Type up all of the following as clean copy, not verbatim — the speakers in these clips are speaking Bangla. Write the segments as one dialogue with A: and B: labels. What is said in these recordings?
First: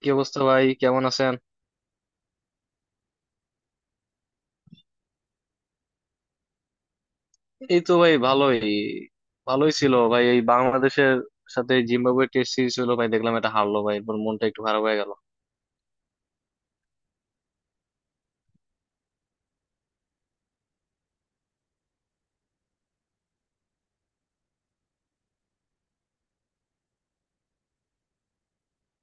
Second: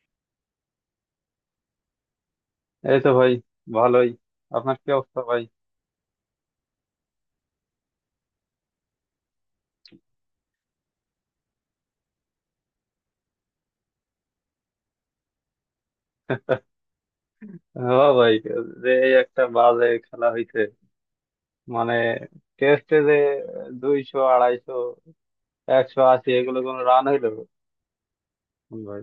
A: কি অবস্থা ভাই, কেমন আছেন?
B: এই তো ভাই ভালোই। আপনার কি অবস্থা ভাই?
A: এই তো ভাই, ভালোই। ভালোই ছিল ভাই, এই বাংলাদেশের সাথে জিম্বাবুয়ে টেস্ট সিরিজ হলো ভাই, দেখলাম এটা হারলো ভাই, এরপর মনটা একটু খারাপ হয়ে গেল।
B: হ্যাঁ ভাই, যে এই একটা বাজে খেলা হইছে, মানে টেস্টে যে 200 250 180 এগুলো কোনো রান হইলো ভাই?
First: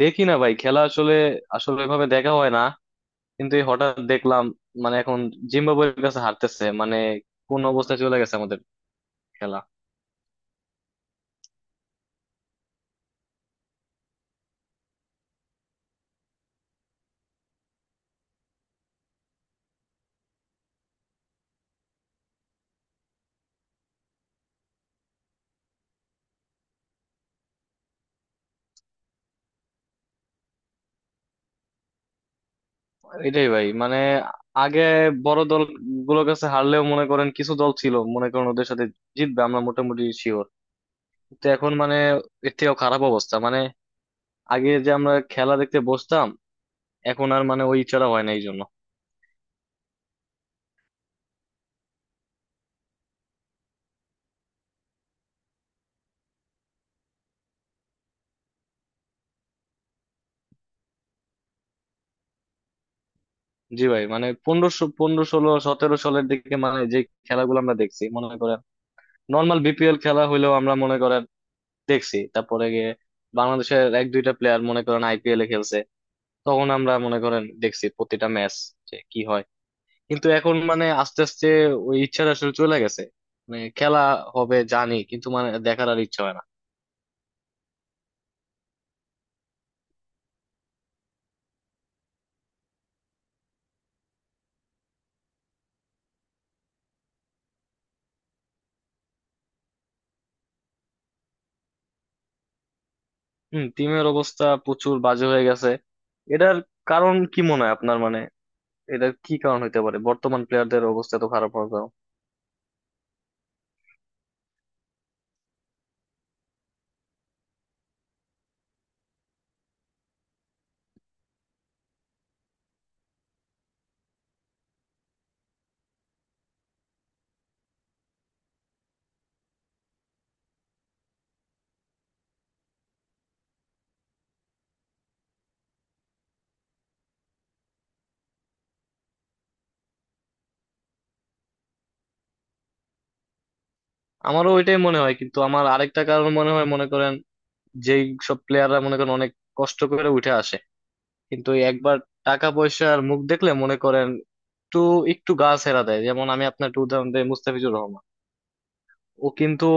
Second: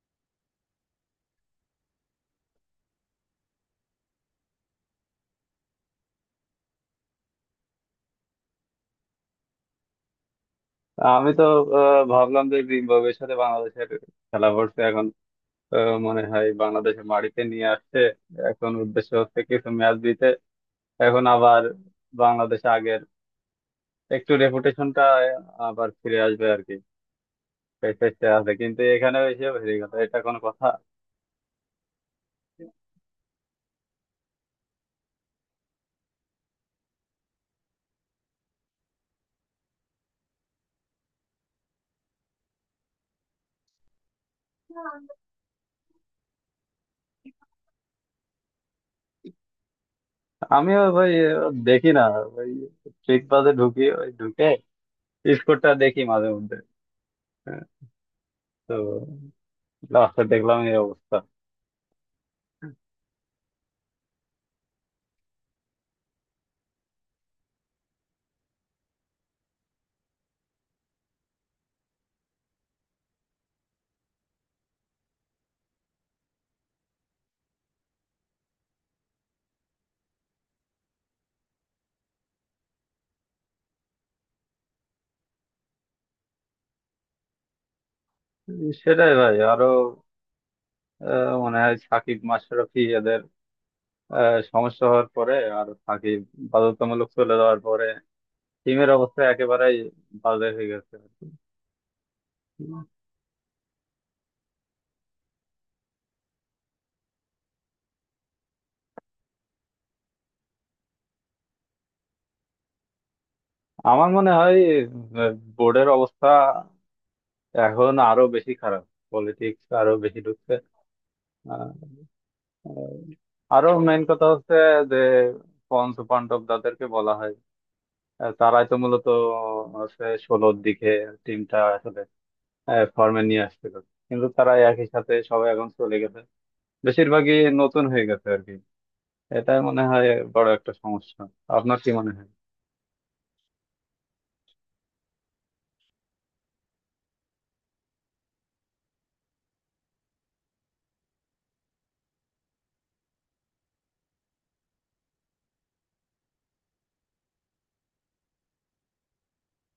A: দেখি না ভাই খেলা, আসলে আসলে এভাবে দেখা হয় না, কিন্তু এই হঠাৎ দেখলাম মানে এখন জিম্বাবুয়ের কাছে হারতেছে, মানে কোন অবস্থায় চলে গেছে আমাদের খেলা।
B: আমি তো ভাবলাম যে জিম্বাবুয়ের সাথে বাংলাদেশের খেলা পড়ছে এখন। আহ, মনে হয় বাংলাদেশে মাটিতে নিয়ে আসছে। এখন উদ্দেশ্য হচ্ছে কিছু ম্যাচ দিতে, এখন আবার বাংলাদেশ আগের একটু রেপুটেশনটা আবার ফিরে আসবে আর কি। প্যাকেজটা আছে কিন্তু এখানে এসে হেরে গেল, এটা কোনো কথা?
A: এটাই ভাই, মানে আগে বড় দল গুলোর কাছে হারলেও মনে করেন কিছু দল ছিল মনে করেন ওদের সাথে জিতবে আমরা মোটামুটি শিওর, তো এখন মানে এর থেকেও খারাপ অবস্থা, মানে আগে যে আমরা খেলা দেখতে বসতাম, এখন আর মানে ওই ইচ্ছাটা হয় না এই জন্য।
B: আমিও ভাই দেখি না, ওই ট্রিক বাজে ঢুকি, ওই ঢুকে স্কোরটা দেখি মাঝে মধ্যে। হ্যাঁ, তো লাস্টে দেখলাম এই অবস্থা।
A: জি ভাই, মানে পনেরোশো পনেরো ষোলো সতেরো সালের দিকে মানে যে খেলাগুলো আমরা দেখছি মনে করেন, নর্মাল বিপিএল খেলা হইলেও আমরা মনে করেন দেখছি, তারপরে গিয়ে বাংলাদেশের এক দুইটা প্লেয়ার মনে করেন আইপিএল এ খেলছে, তখন আমরা মনে করেন দেখছি প্রতিটা ম্যাচ যে কি হয়। কিন্তু এখন মানে আস্তে আস্তে ওই ইচ্ছাটা আসলে চলে গেছে, মানে খেলা হবে জানি কিন্তু মানে দেখার আর ইচ্ছা হয় না।
B: সেটাই ভাই, আরো মনে হয় সাকিব মাশরাফি এদের সমস্যা হওয়ার পরে, আর সাকিব বাধ্যতামূলক চলে যাওয়ার পরে টিমের অবস্থা একেবারেই বাজে হয়ে গেছে আর কি।
A: হম, টিমের অবস্থা প্রচুর বাজে হয়ে গেছে। এটার কারণ কি মনে হয় আপনার? মানে এটার কি কারণ হইতে পারে বর্তমান প্লেয়ারদের অবস্থা তো খারাপ হওয়ার কারণ?
B: আমার মনে হয় বোর্ডের অবস্থা এখন আরো বেশি খারাপ, পলিটিক্স আরো বেশি ঢুকছে। আহ, আহ, আরো মেইন কথা হচ্ছে যে পঞ্চ পাণ্ডব যাদেরকে বলা হয়, তারাই তো মূলত হচ্ছে 16-র দিকে টিমটা আসলে ফর্মে নিয়ে আসছিল, কিন্তু তারা একই সাথে সবাই এখন চলে গেছে, বেশিরভাগই নতুন হয়ে গেছে আর কি। এটাই মনে হয় বড় একটা সমস্যা। আপনার কি মনে হয়?
A: আমারও ওইটাই মনে হয়, কিন্তু আমার আরেকটা কারণ মনে হয় মনে করেন যেই সব প্লেয়াররা মনে করেন অনেক কষ্ট করে উঠে আসে, কিন্তু ওই একবার টাকা পয়সার মুখ দেখলে মনে করেন একটু একটু গা ছেড়া দেয়। যেমন আমি আপনার একটু উদাহরণ দিই, মুস্তাফিজুর রহমান, ও কিন্তু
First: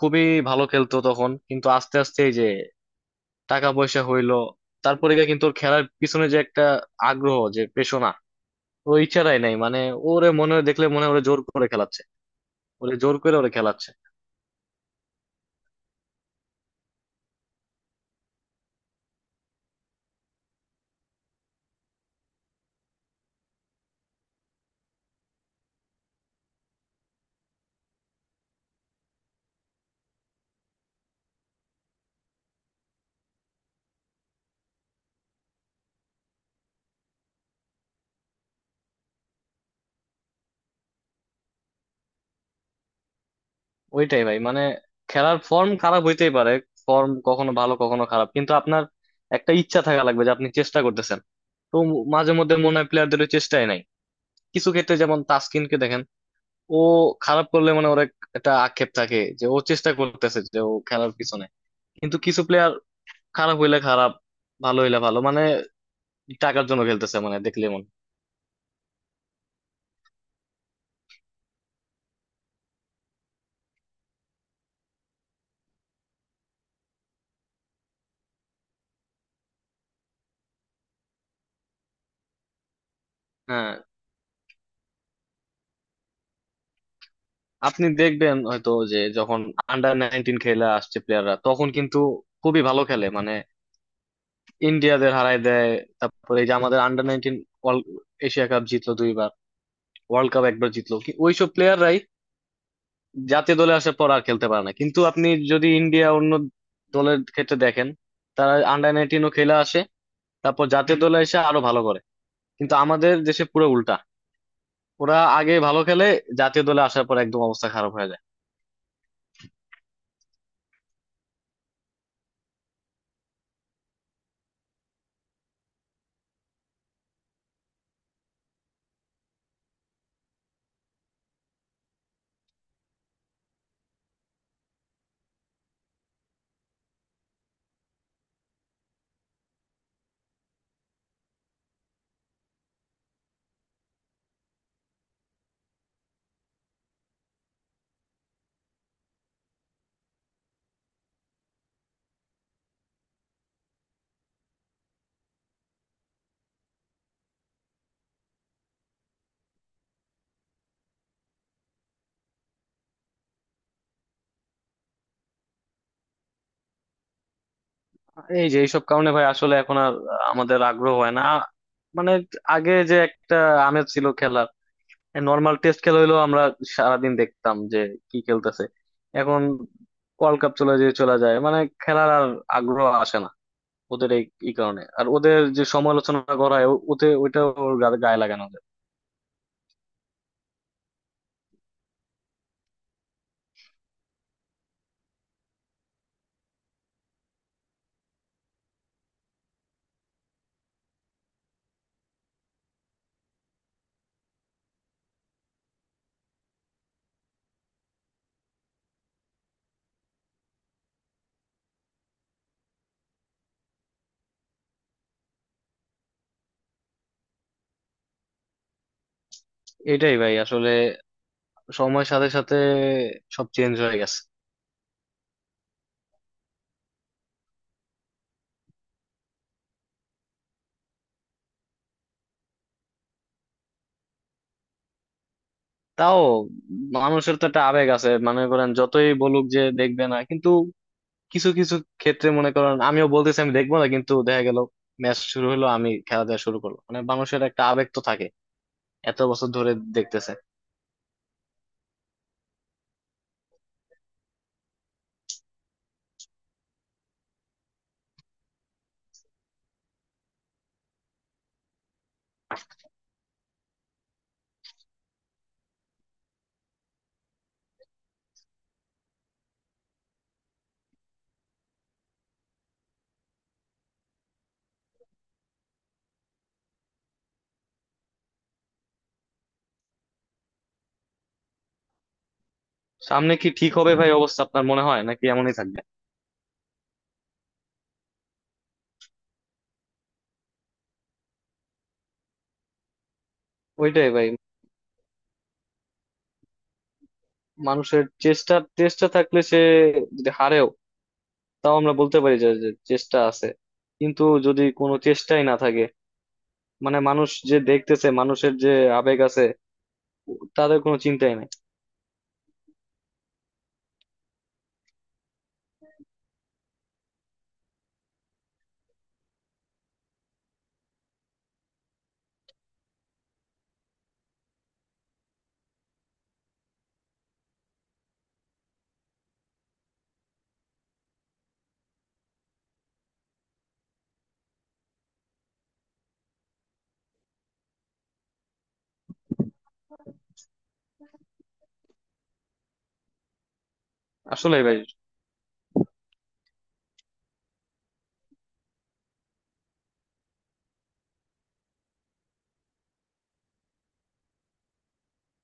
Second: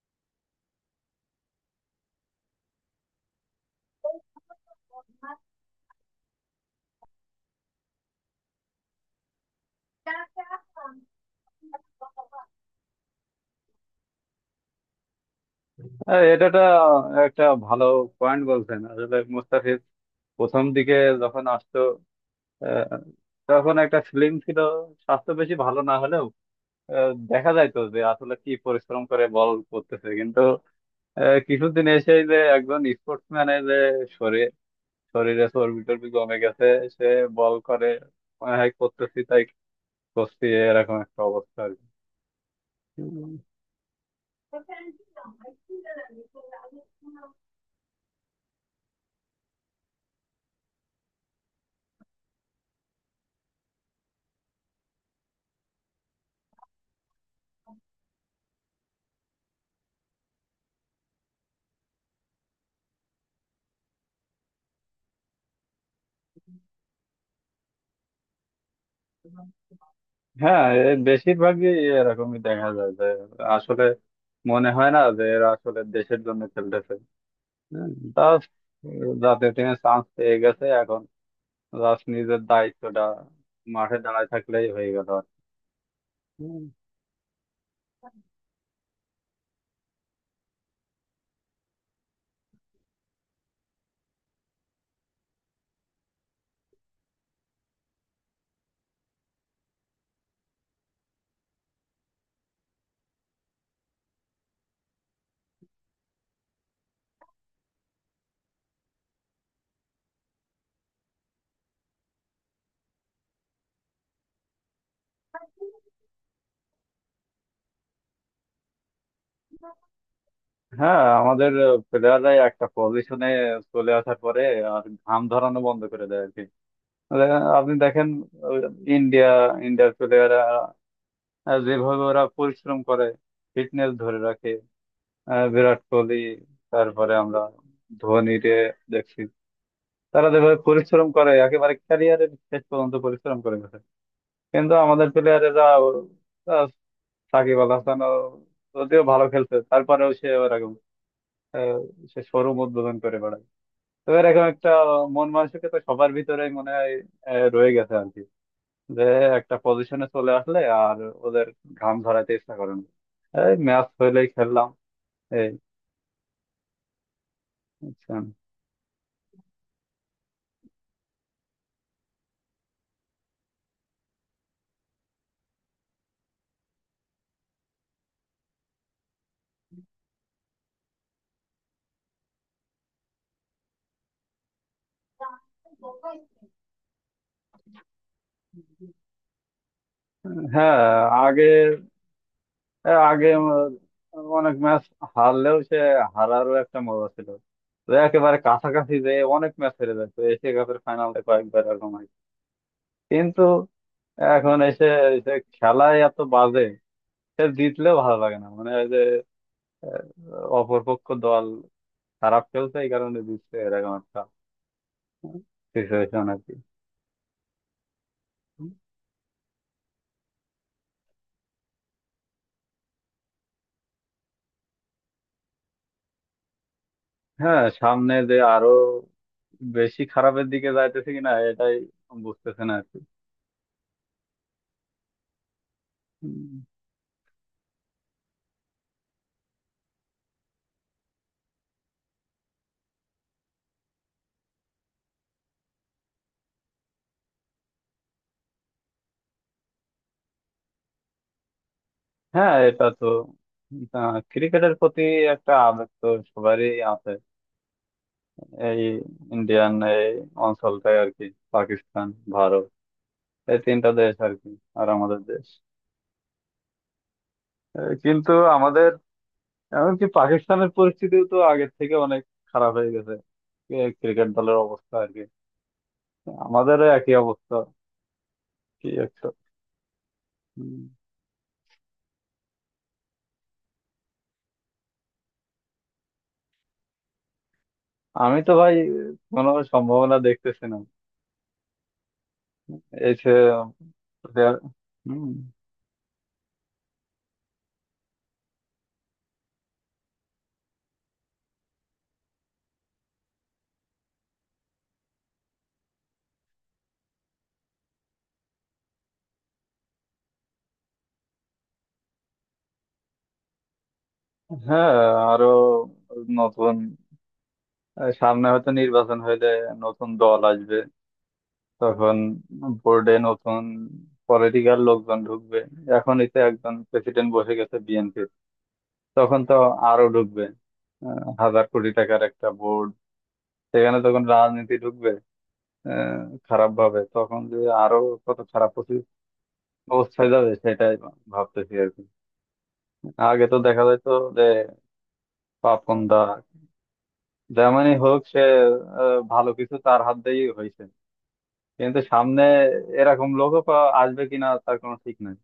A: খুবই ভালো খেলতো তখন, কিন্তু আস্তে আস্তে এই যে টাকা পয়সা হইলো, তারপরে গিয়ে কিন্তু ওর খেলার পিছনে যে একটা আগ্রহ যে পেশনা, ওই ইচ্ছাটাই নাই, মানে ওরে মনে হয় দেখলে মনে হয় ওরে জোর করে খেলাচ্ছে, ওরে জোর করে খেলাচ্ছে।
B: এটা একটা একটা ভালো পয়েন্ট বলছেন। আসলে মুস্তাফিজ প্রথম দিকে যখন আসতো আহ, তখন একটা ফিল্ম ছিল, স্বাস্থ্য বেশি ভালো না হলেও দেখা যায় তো যে আসলে কি পরিশ্রম করে বল করতেছে, কিন্তু কিছুদিন এসে যে একজন স্পোর্টসম্যানের যে শরীর, শরীরে চর্বি টর্বি কমে গেছে, সে বল করে, মনে হয় করতেছি তাই করছি, এরকম একটা অবস্থা আর কি। উম,
A: ওইটাই ভাই, মানে খেলার ফর্ম খারাপ হইতেই পারে, ফর্ম কখনো ভালো কখনো খারাপ, কিন্তু আপনার একটা ইচ্ছা থাকা লাগবে যে আপনি চেষ্টা করতেছেন। তো মাঝে মধ্যে মনে হয় প্লেয়ারদের ওই চেষ্টাই নাই, কিছু ক্ষেত্রে যেমন তাসকিনকে দেখেন, ও খারাপ করলে মানে ওর একটা আক্ষেপ থাকে যে ও চেষ্টা করতেছে, যে ও খেলার পিছনে। কিন্তু কিছু প্লেয়ার খারাপ হইলে খারাপ, ভালো হইলে ভালো, মানে টাকার জন্য খেলতেছে মানে দেখলে মন।
B: হ্যাঁ, এ বেশিরভাগই এরকমই দেখা যায় যে আসলে মনে হয় না যে এরা আসলে দেশের জন্য খেলতেছে। হম, তা জাতীয় টিমে চান্স পেয়ে গেছে, এখন জাস্ট নিজের দায়িত্বটা
A: হ্যাঁ,
B: মাঠে দাঁড়ায় থাকলেই হয়ে গেল আর কি। হুম।
A: আপনি দেখবেন হয়তো যে যখন আন্ডার 19 খেলে আসছে প্লেয়াররা তখন কিন্তু খুবই ভালো খেলে, মানে ইন্ডিয়াদের হারায় দেয়। তারপরে এই যে আমাদের আন্ডার 19 এশিয়া কাপ জিতলো দুইবার, ওয়ার্ল্ড কাপ একবার জিতলো, ওইসব প্লেয়াররাই জাতীয় দলে আসার পর আর খেলতে পারে না। কিন্তু আপনি যদি ইন্ডিয়া অন্য দলের ক্ষেত্রে দেখেন, তারা আন্ডার 19ও খেলে আসে, তারপর জাতীয় দলে এসে আরো ভালো করে। কিন্তু আমাদের দেশে পুরো উল্টা, ওরা আগে ভালো খেলে, জাতীয় দলে আসার পর একদম অবস্থা খারাপ হয়ে যায়।
B: হ্যাঁ, আমাদের প্লেয়াররাই একটা পজিশনে চলে আসার পরে আর ঘাম ধরানো বন্ধ করে দেয় আর কি। মানে আপনি দেখেন ইন্ডিয়া, ইন্ডিয়ার প্লেয়াররা যেভাবে ওরা পরিশ্রম করে, ফিটনেস ধরে রাখে, বিরাট কোহলি, তারপরে আমরা ধোনি রে দেখছি, তারা যেভাবে পরিশ্রম করে একেবারে ক্যারিয়ারের শেষ পর্যন্ত পরিশ্রম করে গেছে। কিন্তু আমাদের প্লেয়ারেরা, সাকিব আল হাসানও যদিও ভালো খেলছে তারপরেও সে ওরকম, আহ, সে শোরুম উদ্বোধন করে বেড়ায়। তো এরকম একটা মন মানসিকতা সবার ভিতরে মনে হয় রয়ে গেছে আর কি, যে একটা পজিশনে চলে আসলে আর ওদের ঘাম ঝরাতে ইচ্ছা করে না, এই ম্যাচ হইলেই খেললাম এই আচ্ছা।
A: এই যে এইসব কারণে ভাই আসলে এখন আর আমাদের আগ্রহ হয় না, মানে আগে যে একটা আমেজ ছিল খেলার, নর্মাল টেস্ট খেলা হইলেও আমরা সারাদিন দেখতাম যে কি খেলতেছে। এখন ওয়ার্ল্ড কাপ চলে যায়, মানে খেলার আর আগ্রহ আসে না ওদের। এই এই কারণে আর ওদের যে সমালোচনা করা হয় ওতে ওইটা ওর গায়ে লাগানো যায়।
B: হ্যাঁ, আগে আগে অনেক ম্যাচ হারলেও সে হারারও একটা মজা ছিল, তো একেবারে কাছাকাছি যে অনেক ম্যাচ হেরে যায়, তো এশিয়া কাপের ফাইনালে কয়েকবার এরকম হয়। কিন্তু এখন এসে এসে খেলায় এত বাজে, সে জিতলেও ভালো লাগে না, মানে ওই যে আহ, অপরপক্ষ দল খারাপ খেলছে এই কারণে জিতছে, এরকম একটা সিচুয়েশন আর কি।
A: এটাই ভাই, আসলে সময়ের সাথে সাথে সব চেঞ্জ হয়ে গেছে।
B: হ্যাঁ, সামনে যে আরো বেশি খারাপের দিকে যাইতেছে কিনা এটাই বুঝতেছে না আর কি।
A: তাও
B: উম,
A: মানুষের তো একটা আবেগ আছে মনে করেন, যতই বলুক যে দেখবে না, কিন্তু কিছু কিছু ক্ষেত্রে মনে করেন আমিও বলতেছি আমি দেখবো না, কিন্তু দেখা গেল ম্যাচ শুরু হলো আমি খেলা দেখা শুরু করলো, মানে মানুষের একটা আবেগ তো থাকে, এত বছর ধরে দেখতেছে।
B: হ্যাঁ এটা তো ক্রিকেটের প্রতি একটা আবেগ তো সবারই আছে, এই ইন্ডিয়ান এই অঞ্চলটাই আর কি, পাকিস্তান, ভারত, এই তিনটা দেশ আর কি, আর আমাদের দেশ। কিন্তু আমাদের এমনকি পাকিস্তানের পরিস্থিতিও তো আগের থেকে অনেক খারাপ হয়ে গেছে, ক্রিকেট দলের অবস্থা আর কি, আমাদেরও একই অবস্থা কি একটা। উম,
A: সামনে কি ঠিক হবে ভাই অবস্থা আপনার মনে হয়, নাকি এমনই থাকবে?
B: আমি তো ভাই কোনো সম্ভাবনা দেখতেছি না এই যে
A: ওইটাই ভাই,
B: দে- হুম,
A: মানুষের চেষ্টা চেষ্টা থাকলে সে যদি হারেও তাও আমরা বলতে পারি যে যে চেষ্টা আছে, কিন্তু যদি কোনো চেষ্টাই না থাকে, মানে মানুষ যে দেখতেছে মানুষের যে আবেগ আছে, তাদের কোনো চিন্তাই নাই।
B: হ্যাঁ, আরো নতুন সামনে হয়তো নির্বাচন হইলে নতুন দল আসবে, তখন বোর্ডে নতুন পলিটিক্যাল লোকজন ঢুকবে, এখনই তো একজন প্রেসিডেন্ট বসে গেছে, তখন তো আরো ঢুকবে। হাজার কোটি টাকার একটা বোর্ড, সেখানে তখন রাজনীতি ঢুকবে খারাপ ভাবে, তখন যে আরো কত খারাপ অবস্থায় যাবে সেটাই ভাবতেছি আর কি। আগে তো দেখা যায় তো, যে
A: আসলে ভাই
B: পাপন্দা যেমনই হোক সে ভালো কিছু তার হাত দিয়েই হয়েছে, কিন্তু সামনে এরকম লোকও আসবে কিনা তার কোনো ঠিক নাই।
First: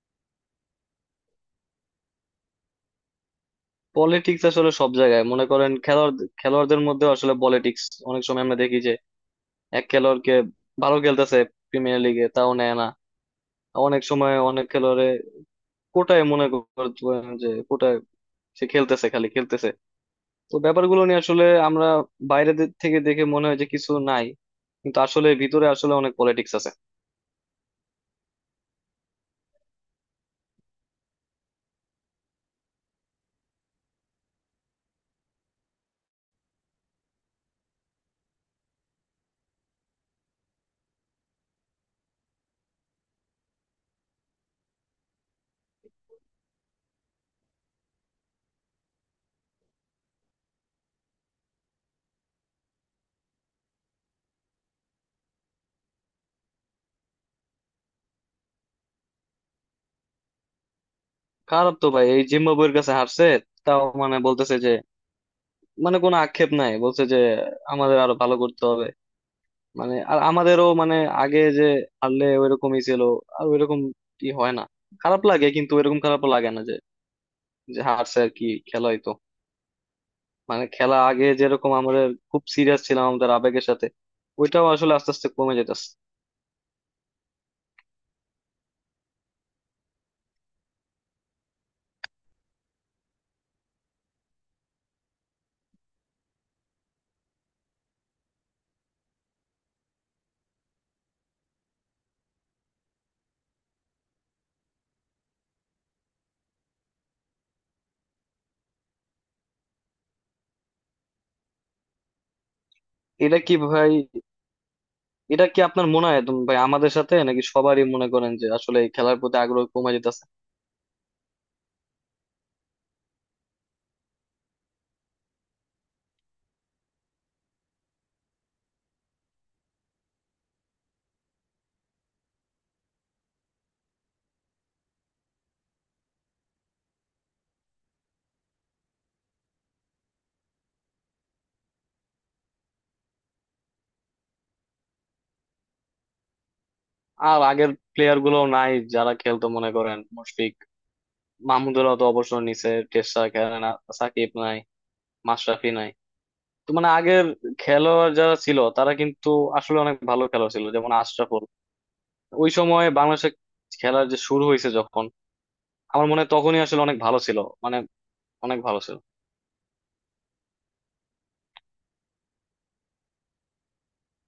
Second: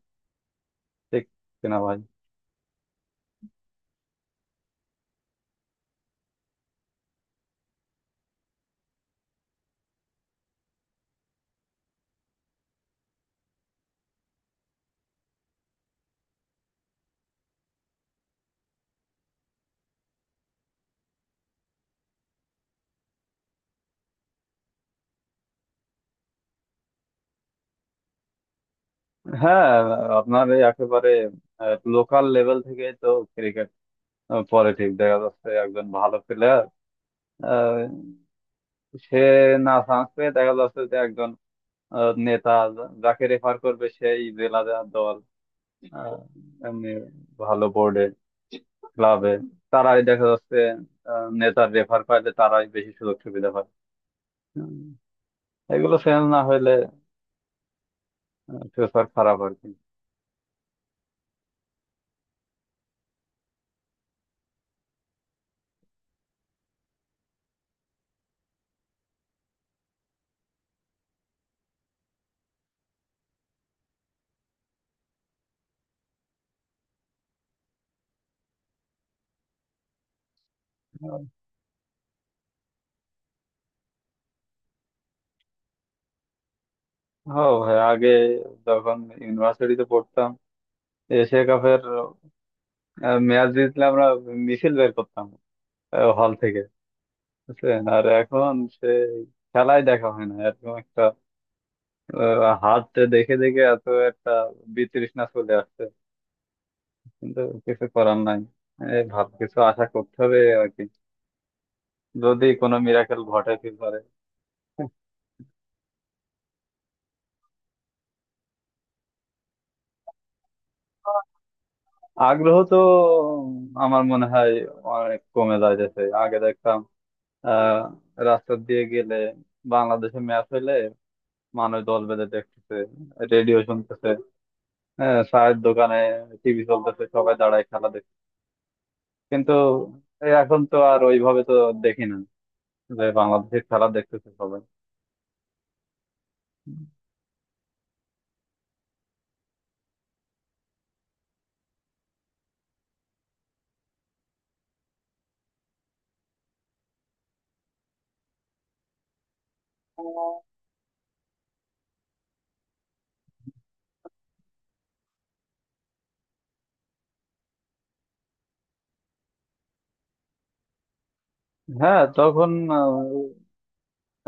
B: ঠিক কিনা ভাই?
A: পলিটিক্স আসলে সব জায়গায় মনে করেন, খেলোয়াড়দের মধ্যে আসলে পলিটিক্স, অনেক সময় আমরা দেখি যে এক খেলোয়াড়কে ভালো খেলতেছে প্রিমিয়ার লিগে তাও নেয় না, অনেক সময় অনেক খেলোয়াড়ে কোটায় মনে করেন যে কোটায় সে খেলতেছে খালি খেলতেছে। তো ব্যাপারগুলো নিয়ে আসলে আমরা বাইরে থেকে দেখে মনে হয় যে কিছু নাই, কিন্তু আসলে ভিতরে আসলে অনেক পলিটিক্স আছে।
B: হ্যাঁ, আপনার এই একেবারে লোকাল লেভেল থেকে তো ক্রিকেট আহ পরে ঠিক দেখা যাচ্ছে একজন ভালো প্লেয়ার সে না চান্স পেয়ে দেখা যাচ্ছে যে একজন নেতা যাকে রেফার করবে সেই জেলা যা দল আহ, এমনি ভালো বোর্ডে, ক্লাবে, তারাই দেখা যাচ্ছে নেতার রেফার পাইলে তারাই বেশি সুযোগ সুবিধা পায়। উম, এগুলো চেঞ্জ না হইলে ফিউচার খারাপ আর কি।
A: খারাপ তো ভাই, এই জিম্বাবুয়ের কাছে হারছে, তাও মানে বলতেছে যে, মানে কোনো আক্ষেপ নাই, বলছে যে আমাদের আরো ভালো করতে হবে, মানে আর আমাদেরও মানে আগে যে হারলে ওইরকমই ছিল, আর ওইরকম কি হয় না, খারাপ লাগে কিন্তু ওইরকম খারাপ লাগে না যে যে হারছে আর কি খেলা হইতো, মানে খেলা
B: আহ,
A: আগে যেরকম আমাদের খুব সিরিয়াস ছিলাম আমাদের আবেগের সাথে, ওইটাও আসলে আস্তে আস্তে কমে যেতেছে।
B: হ্যাঁ ভাই, আগে যখন ইউনিভার্সিটিতে পড়তাম, এশিয়া কাপের ম্যাচ জিতলে আমরা মিছিল বের করতাম হল থেকে, বুঝছেন? আর এখন সে খেলাই দেখা হয় না, এরকম একটা হাতটা দেখে দেখে এত একটা বিতৃষ্ণা চলে আসছে। কিন্তু কিছু করার নাই, এই ভালো কিছু আশা করতে হবে আর কি, যদি কোনো মিরাকেল
A: এটা
B: ঘটে
A: কি ভাই,
B: ফিউচারে।
A: এটা কি আপনার মনে হয় একদম ভাই আমাদের সাথে নাকি সবারই মনে করেন যে আসলে এই খেলার প্রতি আগ্রহ কমে যেতেছে?
B: আগ্রহ তো আমার মনে হয় অনেক কমে যাইতেছে। আগে দেখতাম আহ রাস্তা দিয়ে গেলে, বাংলাদেশে ম্যাচ হইলে মানুষ দল বেঁধে দেখতেছে, রেডিও শুনতেছে, হ্যাঁ চায়ের দোকানে টিভি চলতেছে সবাই দাঁড়ায় খেলা, কিন্তু এ এখন তো আর ওইভাবে তো দেখি না যে বাংলাদেশের খেলা দেখতেছে সবাই।
A: আর আগের প্লেয়ার গুলো নাই যারা খেলতো মনে করেন, মুশফিক, মাহমুদুলাহ তো অবসর নিছে টেস্ট ছাড়া খেলে না, সাকিব নাই, মাশরাফি নাই। তো মানে আগের খেলোয়াড় যারা ছিল তারা কিন্তু আসলে অনেক ভালো খেলোয়াড় ছিল, যেমন আশরাফুল। ওই সময় বাংলাদেশে খেলার যে শুরু হয়েছে যখন, আমার মনে হয় তখনই আসলে অনেক ভালো ছিল, মানে অনেক ভালো ছিল।
B: হ্যাঁ, তখন আহ,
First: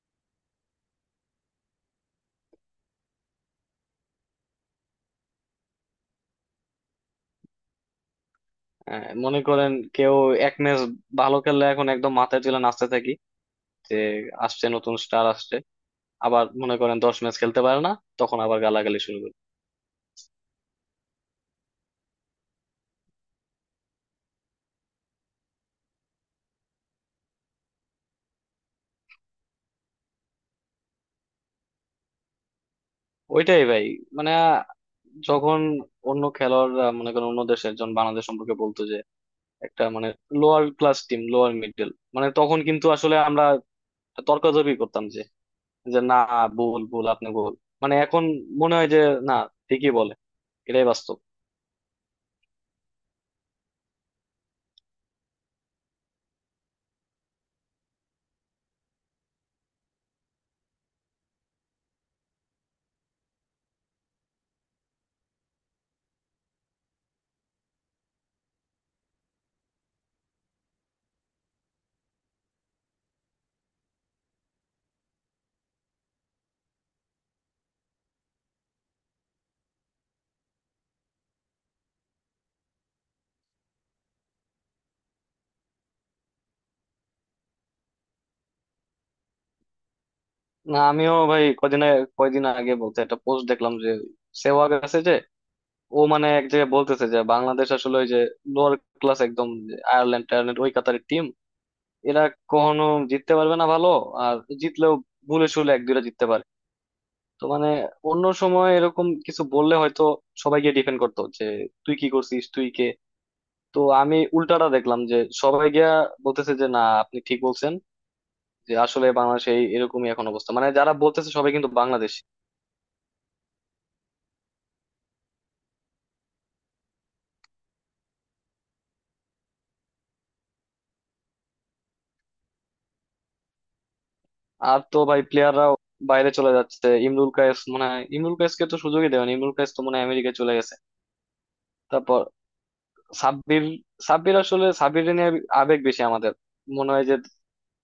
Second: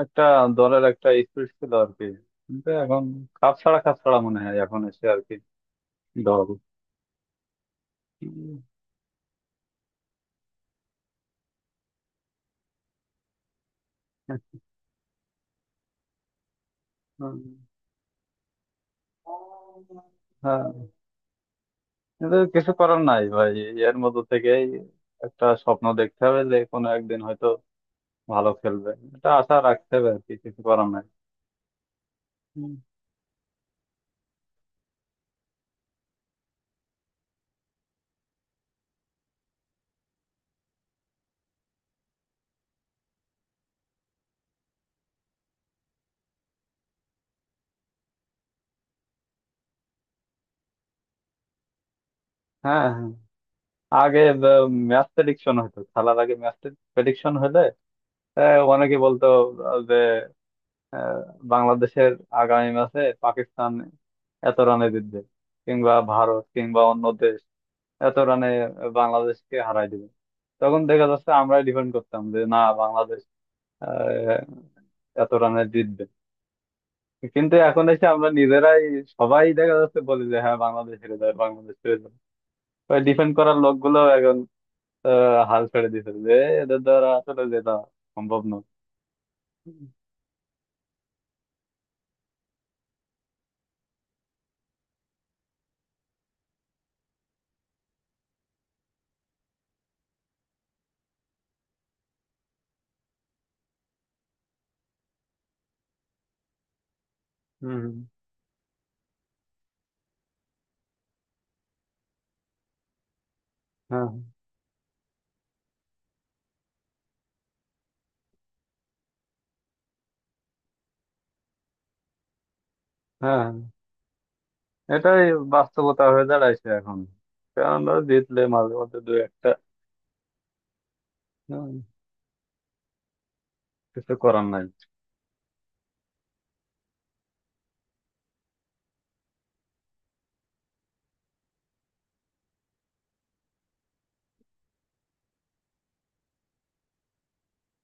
B: একটা দলের একটা স্পিরিট ছিল আর কি, কিন্তু এখন কাপ ছাড়া কাপ ছাড়া মনে হয় এখন এসে আর কি দল। উম,
A: মনে করেন কেউ এক ম্যাচ ভালো খেললে এখন একদম মাথায় তুলে নাচতে থাকি যে আসছে নতুন স্টার আসছে, আবার মনে করেন 10 ম্যাচ খেলতে পারে না, তখন আবার গালাগালি শুরু করে।
B: হ্যাঁ, কিন্তু কিছু করার নাই ভাই, এর মধ্যে থেকেই একটা স্বপ্ন দেখতে হবে যে কোনো একদিন হয়তো ভালো খেলবে, এটা আশা রাখতে হবে আর কি, কিছু করার নাই। হুম।
A: ওইটাই ভাই, মানে যখন অন্য খেলোয়াড়রা মনে করেন অন্য দেশের একজন বাংলাদেশ সম্পর্কে বলতো একটা মানে lower class team, lower middle, মানে তখন কিন্তু আসলে আমরা তর্কাতর্কি করতাম যে যে না, ভুল ভুল আপনি ভুল। মানে এখন মনে হয় যে না, ঠিকই বলে, এটাই বাস্তব।
B: হ্যাঁ, হ্যাঁ। আগে ম্যাচ প্রেডিকশন হতো, খেলার আগে ম্যাচ প্রেডিকশন হলে অনেকে বলতো আহ, যে আহ, বাংলাদেশের আগামী ম্যাচে পাকিস্তান এত রানে জিতবে, কিংবা ভারত কিংবা অন্য দেশ এত রানে বাংলাদেশকে হারাই দিবে, তখন দেখা যাচ্ছে আমরাই ডিফেন্ড করতাম যে না, বাংলাদেশ আহ, এত রানে জিতবে। কিন্তু এখন এসে আমরা নিজেরাই সবাই দেখা যাচ্ছে বলি যে হ্যাঁ, বাংলাদেশ হেরে যাবে, বাংলাদেশ হেরে যাবে। ডিফেন্ড করার লোকগুলো এখন হাল ছেড়ে দিয়েছে যে এদের দ্বারা আসলে যেটা সম্ভব নয়।
A: না আমিও ভাই কয়দিন আগে বলতে একটা পোস্ট দেখলাম যে সেহওয়াগ আছে যে, ও মানে এক জায়গায় বলতেছে যে বাংলাদেশ আসলে ওই যে লোয়ার ক্লাস, একদম যে আয়ারল্যান্ড টায়ারল্যান্ড ওই কাতারের টিম, এরা কখনো জিততে পারবে না ভালো, আর জিতলেও ভুলে শুলে এক দুইটা জিততে পারে। তো মানে
B: হম হম,
A: অন্য সময় এরকম কিছু বললে হয়তো সবাই গিয়ে ডিফেন্ড করতো যে তুই কি করছিস, তুই কে। তো
B: হ্যাঁ
A: আমি উল্টাটা দেখলাম যে সবাই গিয়া বলতেছে যে না আপনি ঠিক বলছেন, যে আসলে বাংলাদেশে এরকমই এখন অবস্থা, মানে যারা বলতেছে সবাই, কিন্তু বাংলাদেশ।
B: হ্যাঁ, এটাই বাস্তবতা হয়ে দাঁড়াইছে এখন, কারণ ওরা জিতলে মাঝে মধ্যে দু একটা। উম, কিছু করার নাই।
A: আর তো ভাই প্লেয়াররা বাইরে চলে যাচ্ছে, ইমরুল কায়েস, মানে ইমরুল কায়েসকে তো সুযোগই দেয়নি, ইমরুল কায়েস তো মনে হয় আমেরিকায় চলে গেছে, তারপর সাব্বির, সাব্বির আসলে সাব্বির নিয়ে আবেগ বেশি আমাদের, মনে হয় যে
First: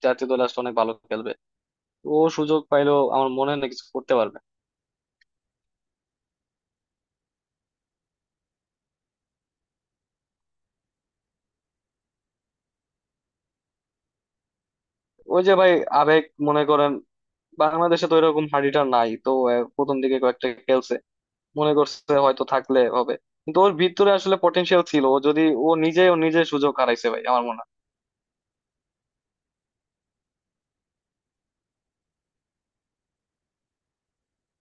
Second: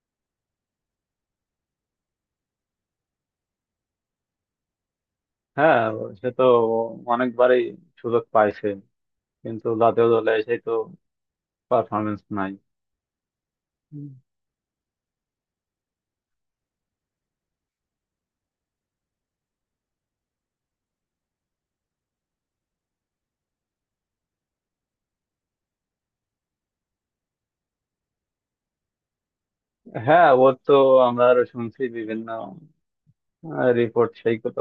A: জাতীয় দল আসলে অনেক ভালো খেলবে, ও সুযোগ পাইলেও আমার মনে হয় না কিছু করতে পারবে।
B: হ্যাঁ, সে তো অনেকবারই সুযোগ পাইছে, কিন্তু জাতীয় দলে এসে তো পারফরমেন্স নাই। হুম।
A: ওই যে ভাই আবেগ, মনে করেন বাংলাদেশে তো এরকম হাড়িটা নাই তো, প্রথম দিকে কয়েকটা খেলছে, মনে করছে হয়তো থাকলে হবে, কিন্তু ওর ভিতরে আসলে পটেনশিয়াল ছিল, ও যদি ও নিজে সুযোগ হারাইছে ভাই আমার মনে হয়।
B: হ্যাঁ, ওর তো আমরা আরো শুনছি বিভিন্ন রিপোর্ট, সেই কত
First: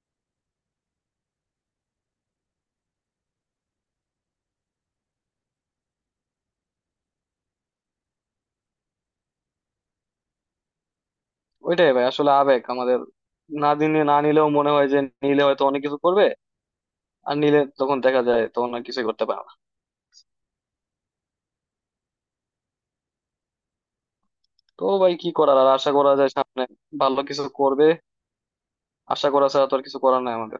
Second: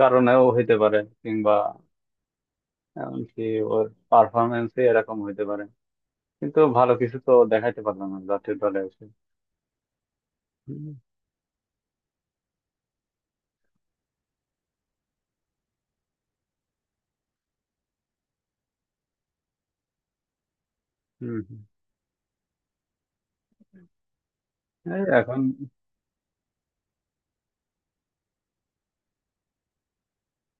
B: কারণেও হইতে পারে, কিংবা এমনকি ওর পারফরমেন্স এরকম হইতে পারে, কিন্তু ভালো কিছু তো দেখাইতে পারলাম না জাতীয় দলে এসে। হুম
A: ওইটাই ভাই আসলে আবেগ আমাদের, না দিনে না নিলেও মনে হয় যে নিলে হয়তো অনেক কিছু করবে, আর নিলে তখন দেখা যায় তখন আর কিছুই করতে পারে না।
B: হুম হুম।
A: তো
B: এই
A: ভাই কি
B: এখন
A: করার, আর আশা করা যায় সামনে ভালো কিছু করবে, আশা করা ছাড়া তো আর কিছু করার নাই আমাদের।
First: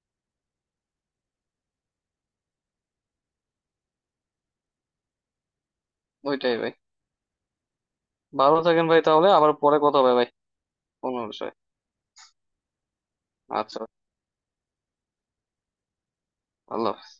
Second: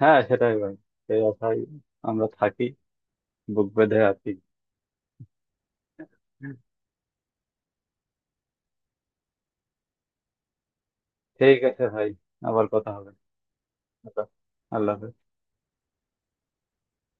B: হ্যাঁ, সেটাই ভাই, সেই আশায় আমরা থাকি, বুক বেঁধে আছি।
A: ওইটাই ভাই, ভালো থাকেন ভাই, তাহলে আবার পরে কথা হবে ভাই কোনো বিষয়।
B: ঠিক আছে ভাই, আবার কথা হবে।
A: আচ্ছা,
B: আচ্ছা, আল্লাহ হাফেজ।
A: আল্লাহ হাফেজ।